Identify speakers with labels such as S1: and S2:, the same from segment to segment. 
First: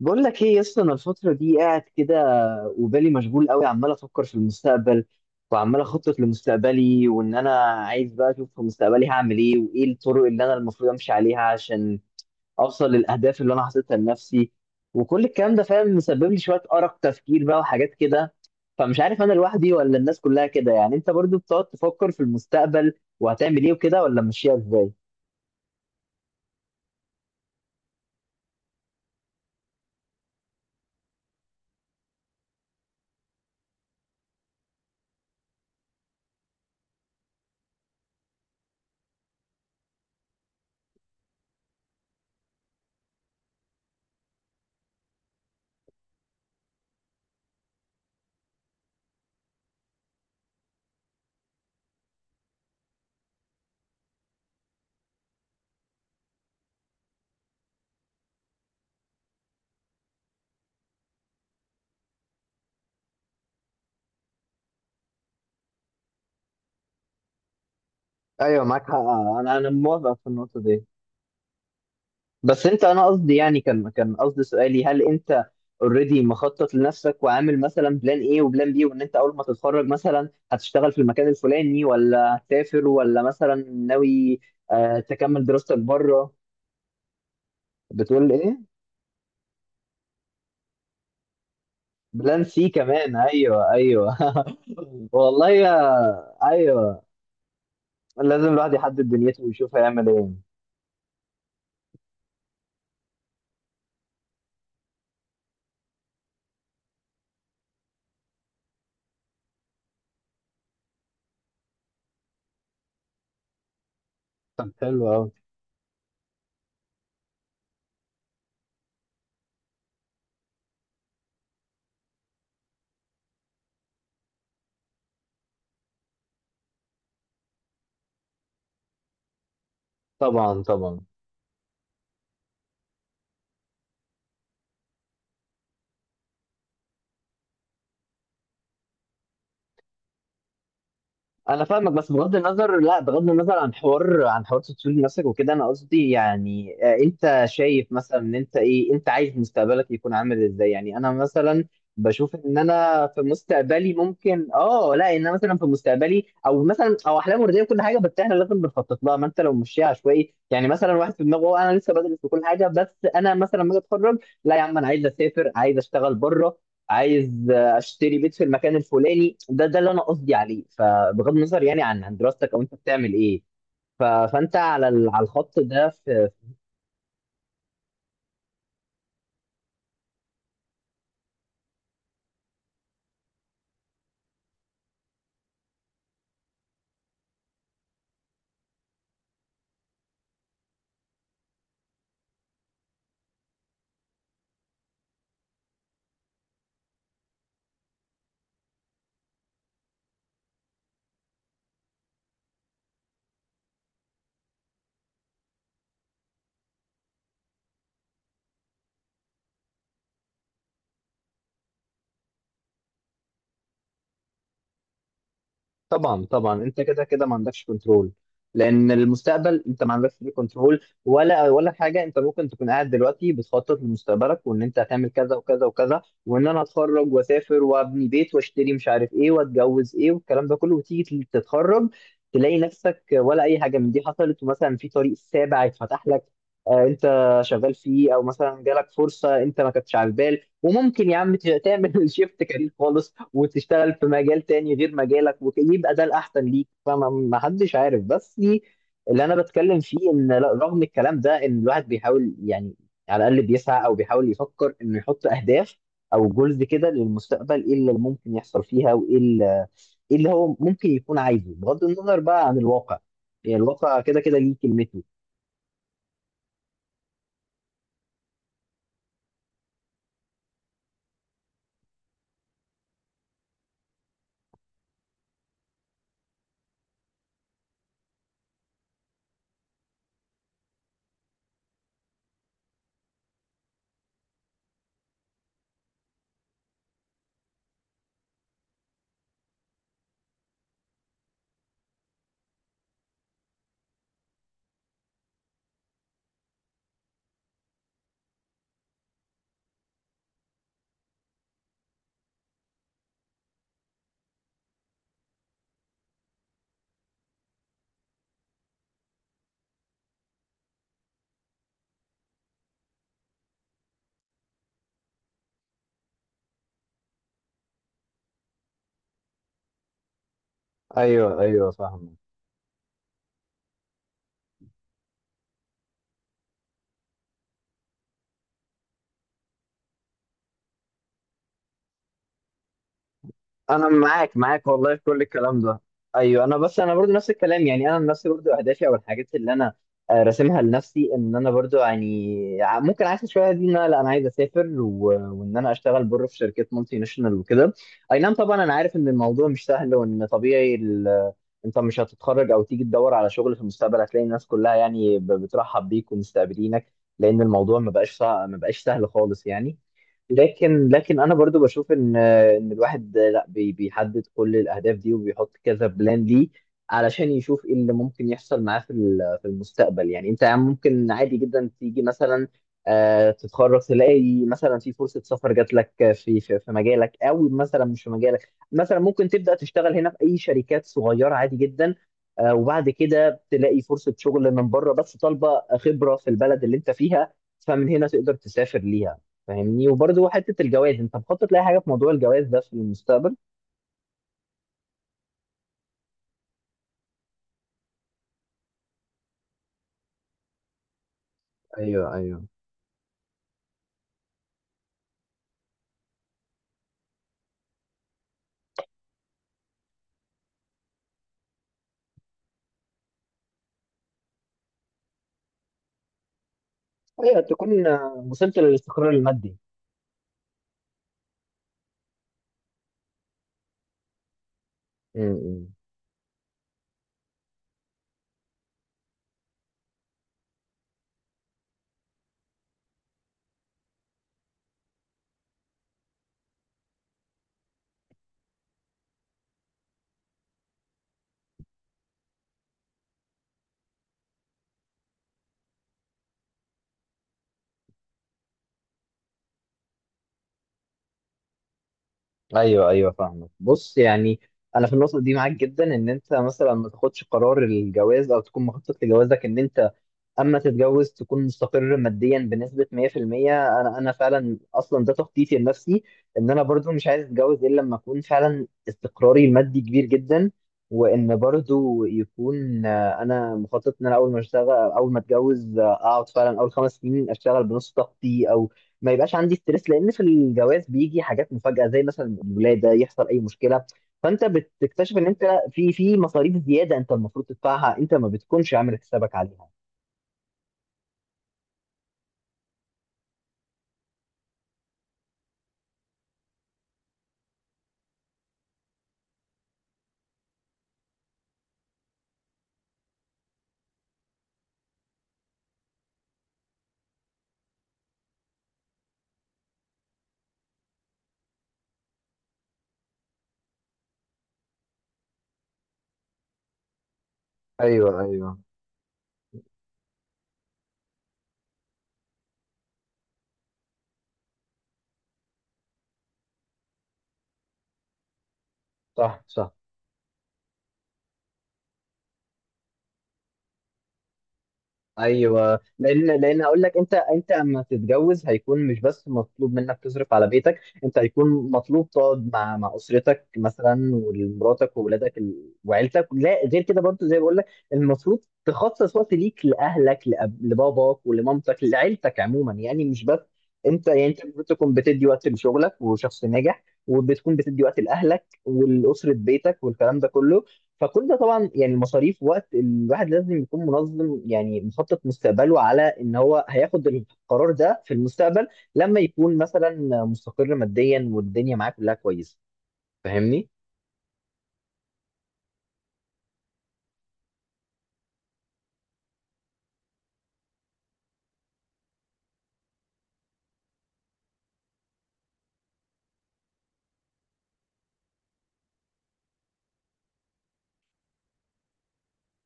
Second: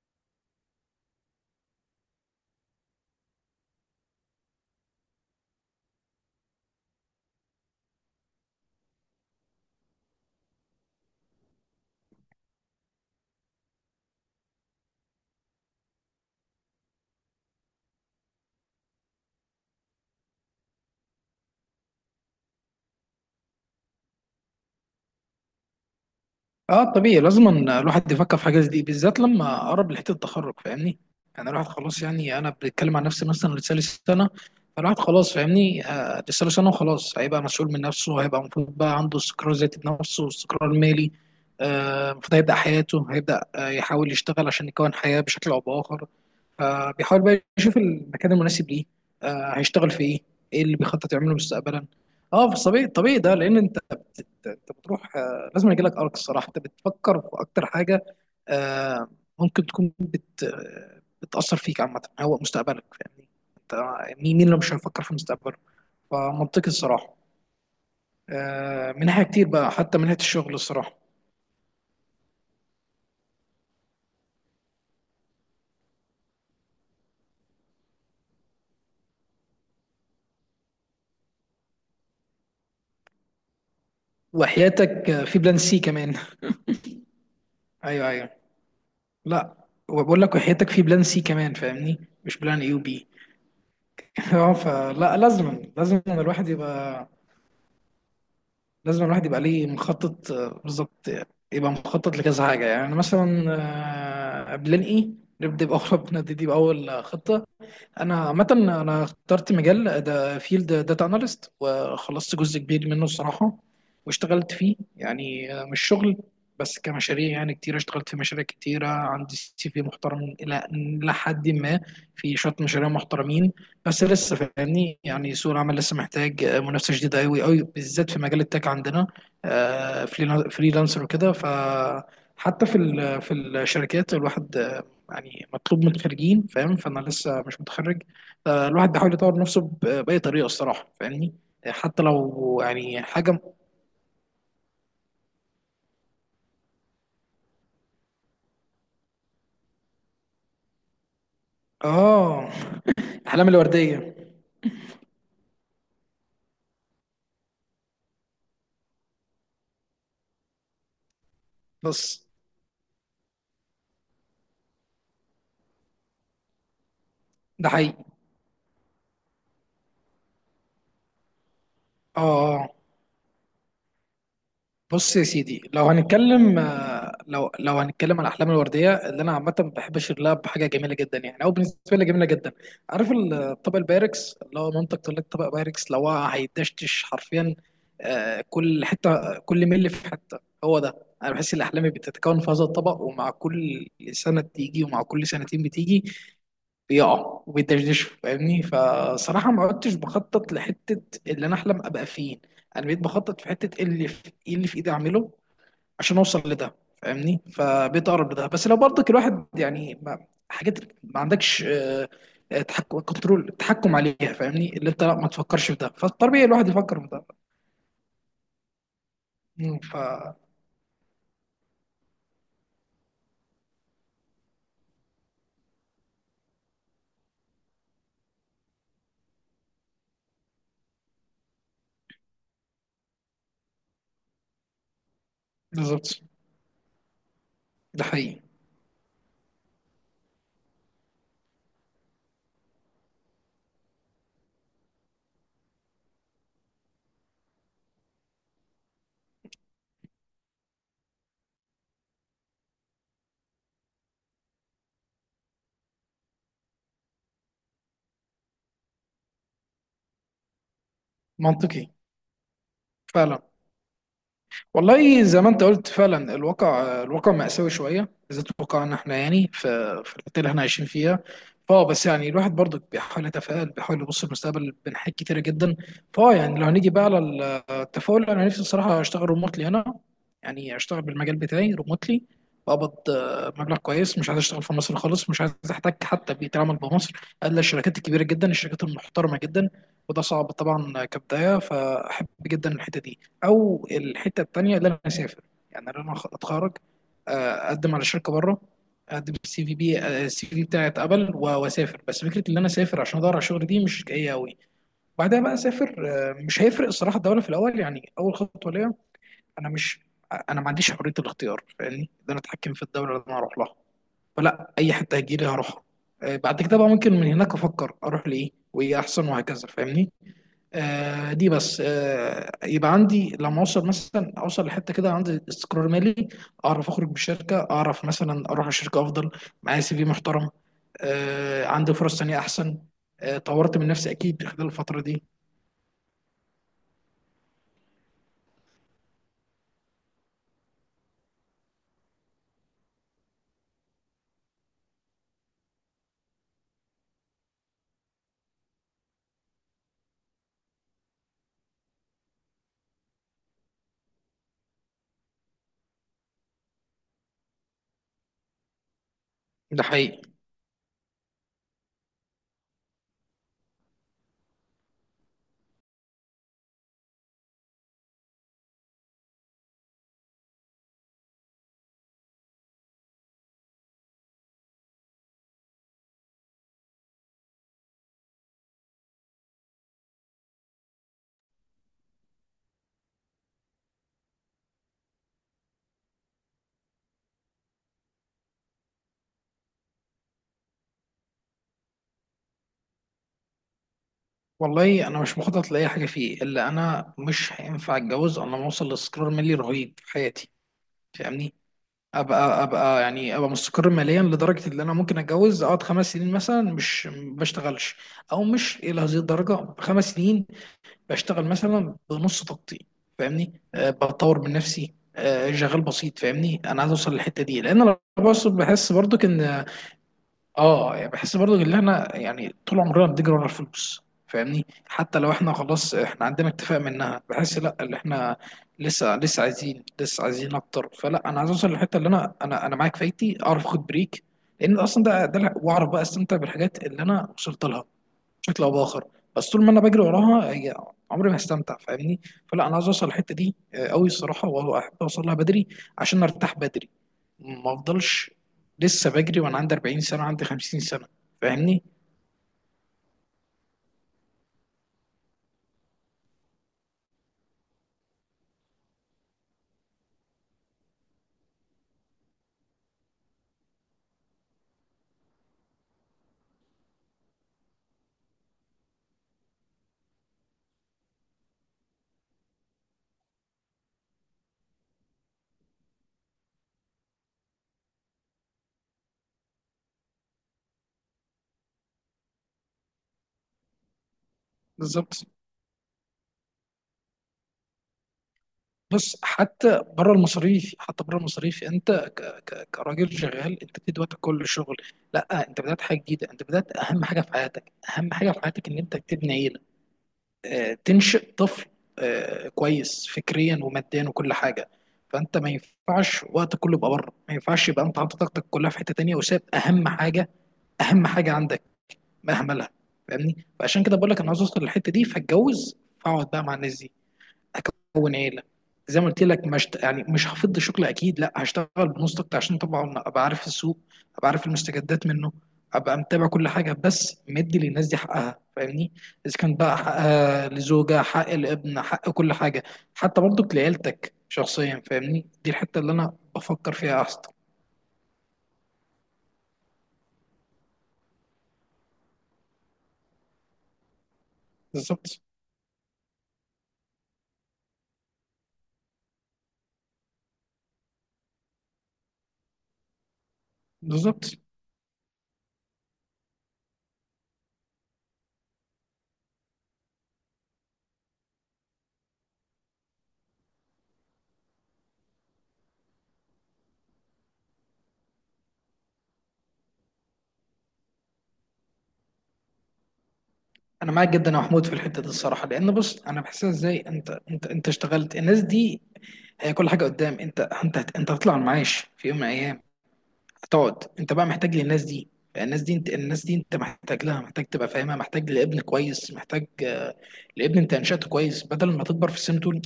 S1: بقول لك ايه يا اسطى، انا الفتره دي قاعد كده وبالي مشغول قوي، عمال افكر في المستقبل وعمال اخطط لمستقبلي، وان انا عايز بقى اشوف في مستقبلي هعمل ايه وايه الطرق اللي انا المفروض امشي عليها عشان اوصل للاهداف اللي انا حاططها لنفسي. وكل الكلام ده فاهم مسبب لي شويه ارق تفكير بقى وحاجات كده. فمش عارف انا لوحدي ولا الناس كلها كده، يعني انت برضو بتقعد تفكر في المستقبل وهتعمل ايه وكده ولا ماشيها ازاي؟
S2: اه طبيعي، لازم أن الواحد يفكر في حاجه زي دي، بالذات لما قرب لحته التخرج. فاهمني؟ يعني الواحد خلاص، يعني انا بتكلم عن نفسي مثلا، لسه لي سنه. فالواحد خلاص، فاهمني؟ لسه له سنه، وخلاص هيبقى مسؤول من نفسه، هيبقى المفروض بقى عنده استقرار ذاتي بنفسه واستقرار مالي. المفروض هيبدا حياته، هيبدا يحاول يشتغل عشان يكون حياه بشكل او باخر. فبيحاول بقى يشوف المكان المناسب ليه. هيشتغل في ايه، ايه اللي بيخطط يعمله مستقبلا. اه في الطبيعي، الطبيعي ده لان انت بتروح، لازم يجي لك ارك. الصراحه انت بتفكر في اكتر حاجه، آه، ممكن تكون بتاثر فيك عامه، هو مستقبلك. فاهمني؟ انت، مين اللي مش هيفكر في مستقبله؟ فمنطقي الصراحه.
S1: ايوه معاك حق.
S2: من ناحيه كتير
S1: انا
S2: بقى، حتى من
S1: موافق
S2: ناحيه
S1: في
S2: الشغل
S1: النقطه دي.
S2: الصراحه.
S1: بس انت، انا قصدي يعني، كان قصدي سؤالي، هل انت اوريدي مخطط لنفسك وعامل مثلا بلان ايه وبلان بي، وان انت اول ما تتخرج مثلا هتشتغل في المكان الفلاني ولا هتسافر ولا مثلا ناوي آه
S2: وحياتك في
S1: تكمل
S2: بلان
S1: دراستك
S2: سي كمان.
S1: بره؟
S2: ايوه ايوه.
S1: بتقول ايه؟
S2: لا، وبقول لك وحياتك في بلان سي كمان، فاهمني؟ مش
S1: بلان
S2: بلان
S1: سي
S2: اي وبي.
S1: كمان، ايوه ايوه
S2: اه فلا
S1: والله
S2: لازم
S1: يا،
S2: لازم الواحد
S1: ايوه،
S2: يبقى،
S1: لازم الواحد
S2: لازم
S1: يحدد
S2: الواحد يبقى
S1: دنيته
S2: ليه
S1: ويشوف هيعمل ايه.
S2: مخطط، بالظبط. يبقى مخطط لكذا حاجة، يعني مثلا بلان ايه. نبدأ بأول نبتدي بأول خطة. انا عامه انا اخترت مجال ده، فيلد داتا اناليست، وخلصت جزء كبير منه الصراحه. واشتغلت
S1: طب
S2: فيه،
S1: حلو قوي.
S2: يعني مش شغل بس كمشاريع، يعني كتير اشتغلت في مشاريع كتيرة. عندي سي في محترم إلى حد ما، في شوية مشاريع محترمين. بس لسه فاهمني، يعني سوق العمل لسه محتاج منافسة شديدة أوي أوي بالذات في مجال التك عندنا. آه،
S1: طبعا طبعا.
S2: فريلانسر وكده، فحتى في الشركات الواحد، يعني مطلوب من الخريجين، فاهم؟ فانا لسه مش متخرج. فالواحد بيحاول يطور نفسه باي طريقه الصراحه، فاهمني؟
S1: انا فاهمك،
S2: حتى
S1: بس بغض
S2: لو
S1: النظر، لا
S2: يعني
S1: بغض
S2: حاجه
S1: النظر عن حوار تطوير نفسك وكده. انا قصدي يعني، انت شايف مثلا ان انت ايه، انت عايز مستقبلك يكون عامل ازاي؟ يعني انا مثلا بشوف
S2: اه
S1: ان انا في
S2: الاحلام
S1: مستقبلي
S2: الورديه.
S1: ممكن، لا، ان انا مثلا في مستقبلي، او مثلا او احلام ورديه وكل حاجه، بس احنا لازم بنخطط لها. ما انت لو مشيها عشوائي، يعني مثلا واحد في دماغه "أه، انا لسه بدرس
S2: بس
S1: وكل حاجه، بس انا مثلا لما اجي اتخرج، لا يا عم انا عايز اسافر، عايز اشتغل بره، عايز
S2: ده حقيقي.
S1: اشتري بيت في المكان الفلاني. ده اللي انا قصدي عليه. فبغض النظر يعني عن
S2: اه
S1: دراستك او
S2: آه.
S1: انت بتعمل ايه، فانت على
S2: بص
S1: على
S2: يا
S1: الخط
S2: سيدي، لو
S1: ده في.
S2: هنتكلم، لو هنتكلم على الاحلام الورديه، اللي انا عامه بحب اشير لها بحاجه جميله جدا، يعني او بالنسبه لي جميله جدا. عارف الطبق البايركس اللي هو مامتك تقول لك طبق بايركس، لو هو هيدشتش حرفيا، كل حته، كل ملي في حته، هو ده. انا بحس ان احلامي بتتكون في هذا الطبق، ومع كل سنه بتيجي، ومع كل سنتين بتيجي، بيقع وبيدشدشوا، فاهمني؟ فصراحة ما عدتش بخطط لحتة اللي أنا أحلم أبقى فين. أنا بقيت بخطط في حتة إيه اللي في إيدي أعمله عشان أوصل لده، فاهمني؟ فبقيت أقرب لده. بس لو برضك الواحد، يعني ما حاجات ما عندكش تحكم، كنترول، تحكم عليها، فاهمني؟ اللي أنت لا ما تفكرش في ده،
S1: طبعا
S2: فالطبيعي
S1: طبعا،
S2: الواحد
S1: انت
S2: يفكر
S1: كده
S2: في ده.
S1: كده ما عندكش كنترول، لان المستقبل
S2: مم،
S1: انت ما
S2: ف
S1: عندكش فيه كنترول ولا حاجه. انت ممكن تكون قاعد دلوقتي بتخطط لمستقبلك وان انت هتعمل كذا وكذا وكذا، وان انا اتخرج واسافر وابني بيت واشتري مش عارف ايه واتجوز ايه والكلام ده كله، وتيجي تتخرج تلاقي نفسك ولا اي حاجه من دي حصلت، ومثلا في طريق سابع اتفتح
S2: بالظبط،
S1: لك انت شغال
S2: ده
S1: فيه، او
S2: حقيقي.
S1: مثلا جالك فرصه انت ما كنتش على البال، وممكن يا عم تعمل شيفت كارير خالص وتشتغل في مجال تاني غير مجالك ويبقى ده الأحسن ليك. فما ما حدش عارف. بس دي اللي أنا بتكلم فيه، إن رغم الكلام ده إن الواحد بيحاول يعني على الأقل بيسعى أو بيحاول يفكر إنه يحط أهداف أو جولز كده للمستقبل، إيه اللي ممكن يحصل فيها، وإيه اللي هو ممكن يكون عايزه بغض
S2: منطقي
S1: النظر بقى عن الواقع.
S2: فعلا.
S1: يعني الواقع كده كده ليه كلمته.
S2: والله زي ما انت قلت فعلا، الواقع، الواقع مأساوي شويه، بالذات واقعنا احنا، يعني في الحته اللي احنا عايشين فيها. بس يعني الواحد برضه بيحاول يتفائل، بيحاول يبص للمستقبل بين حاجات كتيره جدا. يعني لو هنيجي بقى على التفاؤل، انا نفسي الصراحه اشتغل ريموتلي هنا. يعني اشتغل بالمجال بتاعي ريموتلي، بقبض مبلغ كويس. مش عايز اشتغل في مصر خالص، مش عايز احتاج حتى بيئه العمل بمصر الا الشركات الكبيره جدا، الشركات المحترمه جدا. وده صعب طبعا كبدايه، فاحب جدا الحته دي، او الحته التانيه اللي انا اسافر. يعني انا اتخرج، آه، اقدم على شركه بره. اقدم السي في بي، السي في بتاعي اتقبل واسافر. بس فكره ان انا اسافر عشان ادور على شغل دي مش جايه قوي. بعدها بقى اسافر، مش هيفرق الصراحه الدوله في الاول. يعني اول خطوه ليا، انا مش انا ما عنديش حريه الاختيار، فاهمني؟ ان انا اتحكم في الدوله اللي انا هروح لها. فلا، اي حته هتجيلي هروحها. بعد كده بقى ممكن من هناك افكر اروح لايه، وايه احسن، وهكذا، فاهمني؟
S1: ايوه
S2: دي
S1: ايوه
S2: بس
S1: فاهم.
S2: يبقى عندي لما اوصل، مثلا اوصل لحته كده عندي استقرار مالي، اعرف اخرج من الشركه، اعرف مثلا اروح الشركه افضل. معايا سي في محترم، عندي فرص تانية احسن، طورت من
S1: انا
S2: نفسي
S1: معاك
S2: اكيد خلال
S1: والله
S2: الفتره
S1: في كل
S2: دي.
S1: الكلام ده. ايوه، انا بس انا برضو نفس الكلام، يعني انا نفسي برضو اهدافي او الحاجات اللي انا راسمها لنفسي، ان انا برضو يعني ممكن عايز شويه دي، ان انا لا انا عايز اسافر، وان انا اشتغل بره في شركات مالتي ناشونال وكده. اي نعم، طبعا انا عارف ان الموضوع مش سهل، وان طبيعي، انت مش هتتخرج او تيجي تدور على شغل في المستقبل هتلاقي الناس كلها يعني بترحب بيك ومستقبلينك، لان الموضوع ما بقاش سهل خالص يعني.
S2: ده حقيقي.
S1: لكن انا برضو بشوف ان، ان الواحد، لا بيحدد كل الاهداف دي وبيحط كذا بلان ليه علشان يشوف ايه اللي ممكن يحصل معاه في المستقبل. يعني انت ممكن عادي جدا تيجي مثلا، تتخرج تلاقي مثلا في فرصة سفر جات لك في مجالك، او مثلا مش في مجالك، مثلا ممكن تبدأ تشتغل هنا في اي شركات صغيرة عادي جدا. وبعد كده تلاقي فرصة شغل من بره بس طالبة خبرة في البلد اللي انت فيها، فمن هنا تقدر تسافر ليها فاهمني. وبرضه حته الجواز، انت مخطط لاي حاجه في موضوع الجواز ده في المستقبل؟
S2: والله انا مش مخطط لاي حاجه فيه، الا انا مش هينفع اتجوز الا لما اوصل لاستقرار مالي رهيب في حياتي، فاهمني؟
S1: ايوه ايوه
S2: ابقى يعني ابقى مستقر ماليا لدرجه ان انا ممكن اتجوز، اقعد 5 سنين مثلا مش ما بشتغلش، او مش الى هذه الدرجه 5 سنين، بشتغل مثلا بنص طاقتي، فاهمني؟ بطور من نفسي، شغال بسيط، فاهمني؟ انا عايز اوصل
S1: ايوه،
S2: للحته دي، لان
S1: تكون
S2: انا
S1: وصلت
S2: بحس
S1: للاستقرار
S2: برضو
S1: المادي.
S2: ان، اه يعني بحس برضو ان احنا، يعني طول عمرنا بنجري ورا الفلوس، فاهمني؟ حتى لو احنا
S1: امم.
S2: خلاص احنا عندنا اكتفاء منها، بحس لا، اللي احنا لسه عايزين، لسه عايزين اكتر. فلا انا عايز اوصل للحته اللي انا معاك فايتي اعرف اخد بريك، لان اصلا ده واعرف بقى استمتع بالحاجات اللي انا وصلت لها بشكل او باخر. بس طول ما انا بجري وراها هي، عمري ما هستمتع، فاهمني؟ فلا انا عايز اوصل الحته دي قوي الصراحه، واحب اوصل لها بدري عشان ارتاح بدري، ما افضلش لسه بجري وانا عندي 40 سنه، عندي 50 سنه، فاهمني؟
S1: ايوه ايوه فاهمك. بص يعني، انا في النقطه دي معاك جدا، ان انت مثلا ما تاخدش قرار الجواز او تكون مخطط لجوازك، ان انت اما تتجوز تكون مستقر ماديا بنسبه 100%. انا فعلا اصلا ده تخطيطي لنفسي، ان انا برضو مش عايز اتجوز الا لما اكون فعلا استقراري المادي كبير جدا، وان برضو يكون، انا مخطط ان انا اول ما اشتغل اول ما اتجوز، اقعد فعلا اول خمس سنين اشتغل بنص طاقتي، او ما يبقاش عندي ستريس، لان في الجواز بيجي حاجات مفاجاه زي مثلا الولاده، يحصل اي مشكله فانت بتكتشف
S2: بالظبط.
S1: ان انت في مصاريف زياده انت المفروض تدفعها، انت ما بتكونش عامل
S2: بص،
S1: حسابك عليها.
S2: حتى بره المصاريف، حتى بره المصاريف، انت ك ك كراجل شغال، انت بتدي وقتك كل الشغل. لا، انت بدات حاجه جديده، انت بدات اهم حاجه في حياتك، اهم حاجه في حياتك ان انت تبني، تنشئ طفل كويس فكريا وماديا وكل حاجه. فانت ما ينفعش وقت كله يبقى بره، ما ينفعش يبقى انت حاطط طاقتك كلها في حته تانيه، وساب اهم حاجه، اهم حاجه عندك، مهملها، فاهمني؟ فعشان كده بقول لك انا عاوز اوصل للحته دي، فاتجوز فاقعد بقى مع الناس دي،
S1: ايوه
S2: اكون عيله.
S1: ايوه
S2: زي ما قلت لك، مش يعني مش هفض شغل اكيد، لا هشتغل بنص طاقتي عشان طبعا ابقى عارف السوق، ابقى عارف المستجدات منه، ابقى متابع كل حاجه، بس مدي للناس دي حقها، فاهمني؟ اذا
S1: صح
S2: كان
S1: صح.
S2: بقى حقها لزوجه، حق الابن، حق كل حاجه، حتى برضك لعيلتك شخصيا، فاهمني؟ دي الحته
S1: ايوه،
S2: اللي انا
S1: لان
S2: بفكر
S1: هقول لك،
S2: فيها
S1: انت
S2: احسن.
S1: انت اما تتجوز هيكون مش بس مطلوب منك تصرف على بيتك، انت هيكون مطلوب تقعد مع اسرتك مثلا، ومراتك
S2: بالظبط
S1: وولادك وعيلتك، لا غير كده برضه زي ما بقول لك، المفروض تخصص وقت ليك لاهلك، لباباك ولمامتك، لعيلتك عموما، يعني مش بس انت.
S2: بالظبط.
S1: يعني انت المفروض تكون بتدي وقت لشغلك وشخص ناجح، وبتكون بتدي وقت لاهلك ولاسره بيتك والكلام ده كله. فكل ده طبعا يعني المصاريف، وقت الواحد لازم يكون منظم يعني مخطط مستقبله على ان هو هياخد القرار ده في المستقبل لما يكون مثلا مستقر ماديا والدنيا معاه كلها كويسه، فاهمني؟
S2: انا معاك جدا يا محمود في الحته دي الصراحه، لان بص انا بحسها ازاي. انت اشتغلت، الناس دي هي كل حاجه قدام. انت هتطلع المعاش في يوم من الايام، هتقعد انت بقى محتاج للناس دي. الناس دي انت، الناس دي انت محتاج لها، محتاج تبقى فاهمها، محتاج لابن كويس، محتاج لابن انت انشأته كويس، بدل ما تكبر في السن تقول:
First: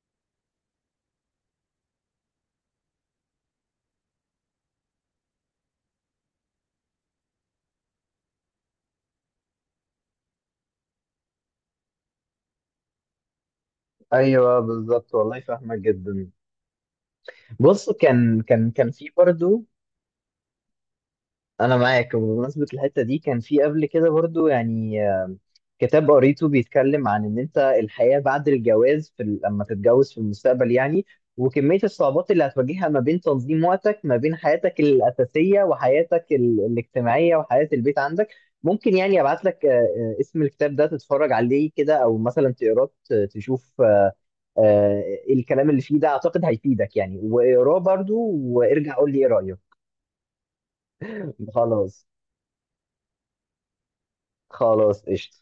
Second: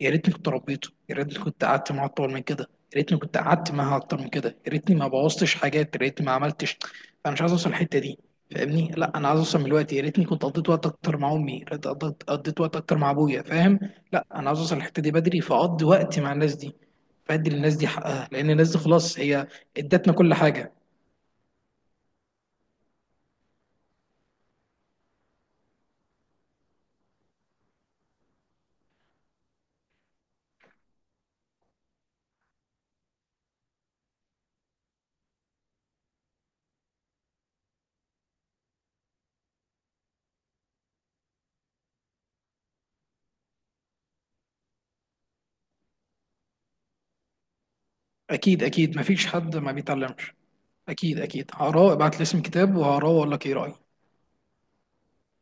S2: يا ريتني كنت ربيته، يا ريتني كنت قعدت معاه اطول من كده، يا ريتني كنت قعدت معاها اكتر من كده، يا ريتني ما بوظتش حاجات، يا ريتني ما عملتش. انا مش عايز اوصل الحته دي، فاهمني؟ لا، انا عايز اوصل من الوقت، يا ريتني كنت قضيت وقت اكتر مع امي، يا ريت قضيت وقت اكتر مع ابويا، فاهم؟ لا، انا عايز
S1: ايوه
S2: اوصل الحته دي
S1: بالظبط والله،
S2: بدري،
S1: فاهمك
S2: فاقضي وقت
S1: جدا.
S2: مع الناس دي، فادي للناس دي
S1: بص
S2: حقها،
S1: كان
S2: لان
S1: كان
S2: الناس دي
S1: كان في
S2: خلاص هي
S1: برضو،
S2: ادتنا كل حاجه.
S1: انا معاك. وبمناسبة الحتة دي، كان في قبل كده برضو يعني، كتاب قريته بيتكلم عن ان انت الحياة بعد الجواز، لما تتجوز في المستقبل يعني، وكمية الصعوبات اللي هتواجهها ما بين تنظيم وقتك، ما بين حياتك الأساسية وحياتك الاجتماعية وحياة البيت عندك. ممكن يعني ابعت لك، اسم الكتاب ده، تتفرج عليه كده او مثلا تقراه، تشوف آه، الكلام اللي فيه ده، اعتقد هيفيدك يعني، واقراه برضو
S2: اكيد
S1: وارجع
S2: اكيد،
S1: قول لي
S2: مفيش
S1: ايه
S2: حد
S1: رأيك.
S2: ما بيتعلمش. اكيد اكيد هقراه،
S1: خلاص،
S2: ابعت لي اسم كتاب وهقراه واقول لك ايه رايي.
S1: خلاص قشطة.